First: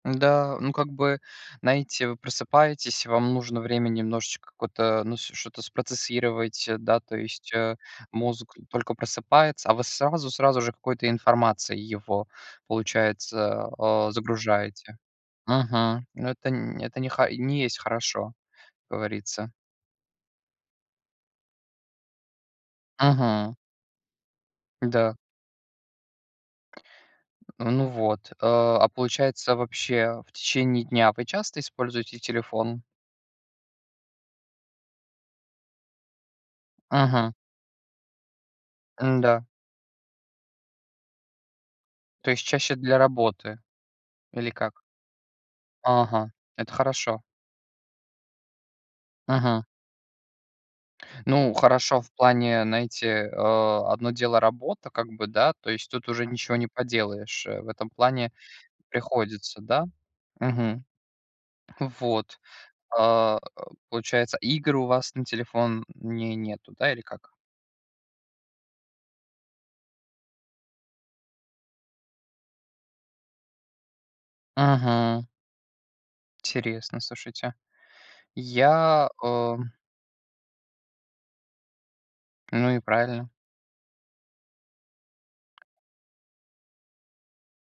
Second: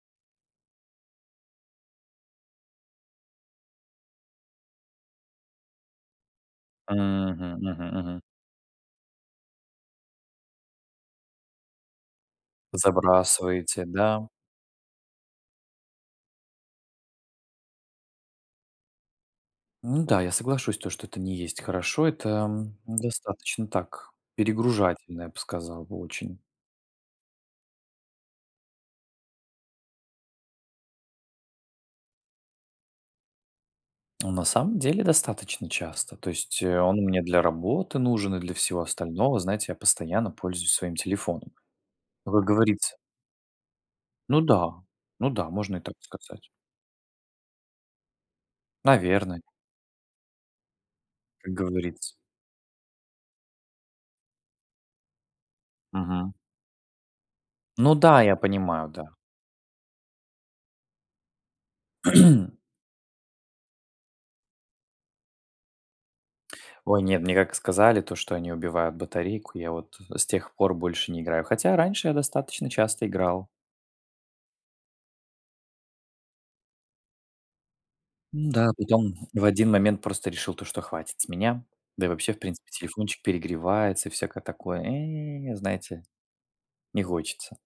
М, да, ну как бы, знаете, вы просыпаетесь, вам нужно время немножечко какое-то, ну, ш что-то спроцессировать, э, да, то есть, Мгм, э, мгм, мгм. мозг только просыпается, а вы сразу сразу же какой-то информацией его, получается, Забрасываете, э, да. загружаете. Мгм, ну это н это не ха ни есть хорошо, как говорится. Ну да, я соглашусь, то, что это не есть хорошо, это, м, Мгм. достаточно так, Да. перегружательно, я б сказал бы очень. А, ну вот, э, а получается, вообще, в течение дня вы часто используете телефон? Ну, на самом деле, достаточно часто, то есть, э, он у меня Мгм. для работы нужен и для всего остального. Н-да. Знаете, я постоянно пользуюсь своим телефоном. То Вы есть чаще говорите для работы Ну или да, как? ну да, можно и так Ага, сказать. это хорошо. Наверное. Мгм. Ну, Как хорошо говорится. в плане, знаете, э, одно дело- работа как бы, да, то есть тут уже Мгм. ничего не поделаешь, э, в этом Ну да, плане я понимаю, да. приходится, да. Мгм, вот, э, получается, игр у вас на телефоне нету, да, или Ой, нет, как? мне как сказали то, что они убивают батарейку, я вот, э, с тех пор больше не играю, хотя раньше я достаточно часто играл. Мгм. Интересно, слушайте. Ну да, Я, потом в э один момент просто решил, то что хватит с меня. Да и вообще, в принципе, Ну и телефончик правильно. перегревается и всякое такое, э, знаете, не хочется.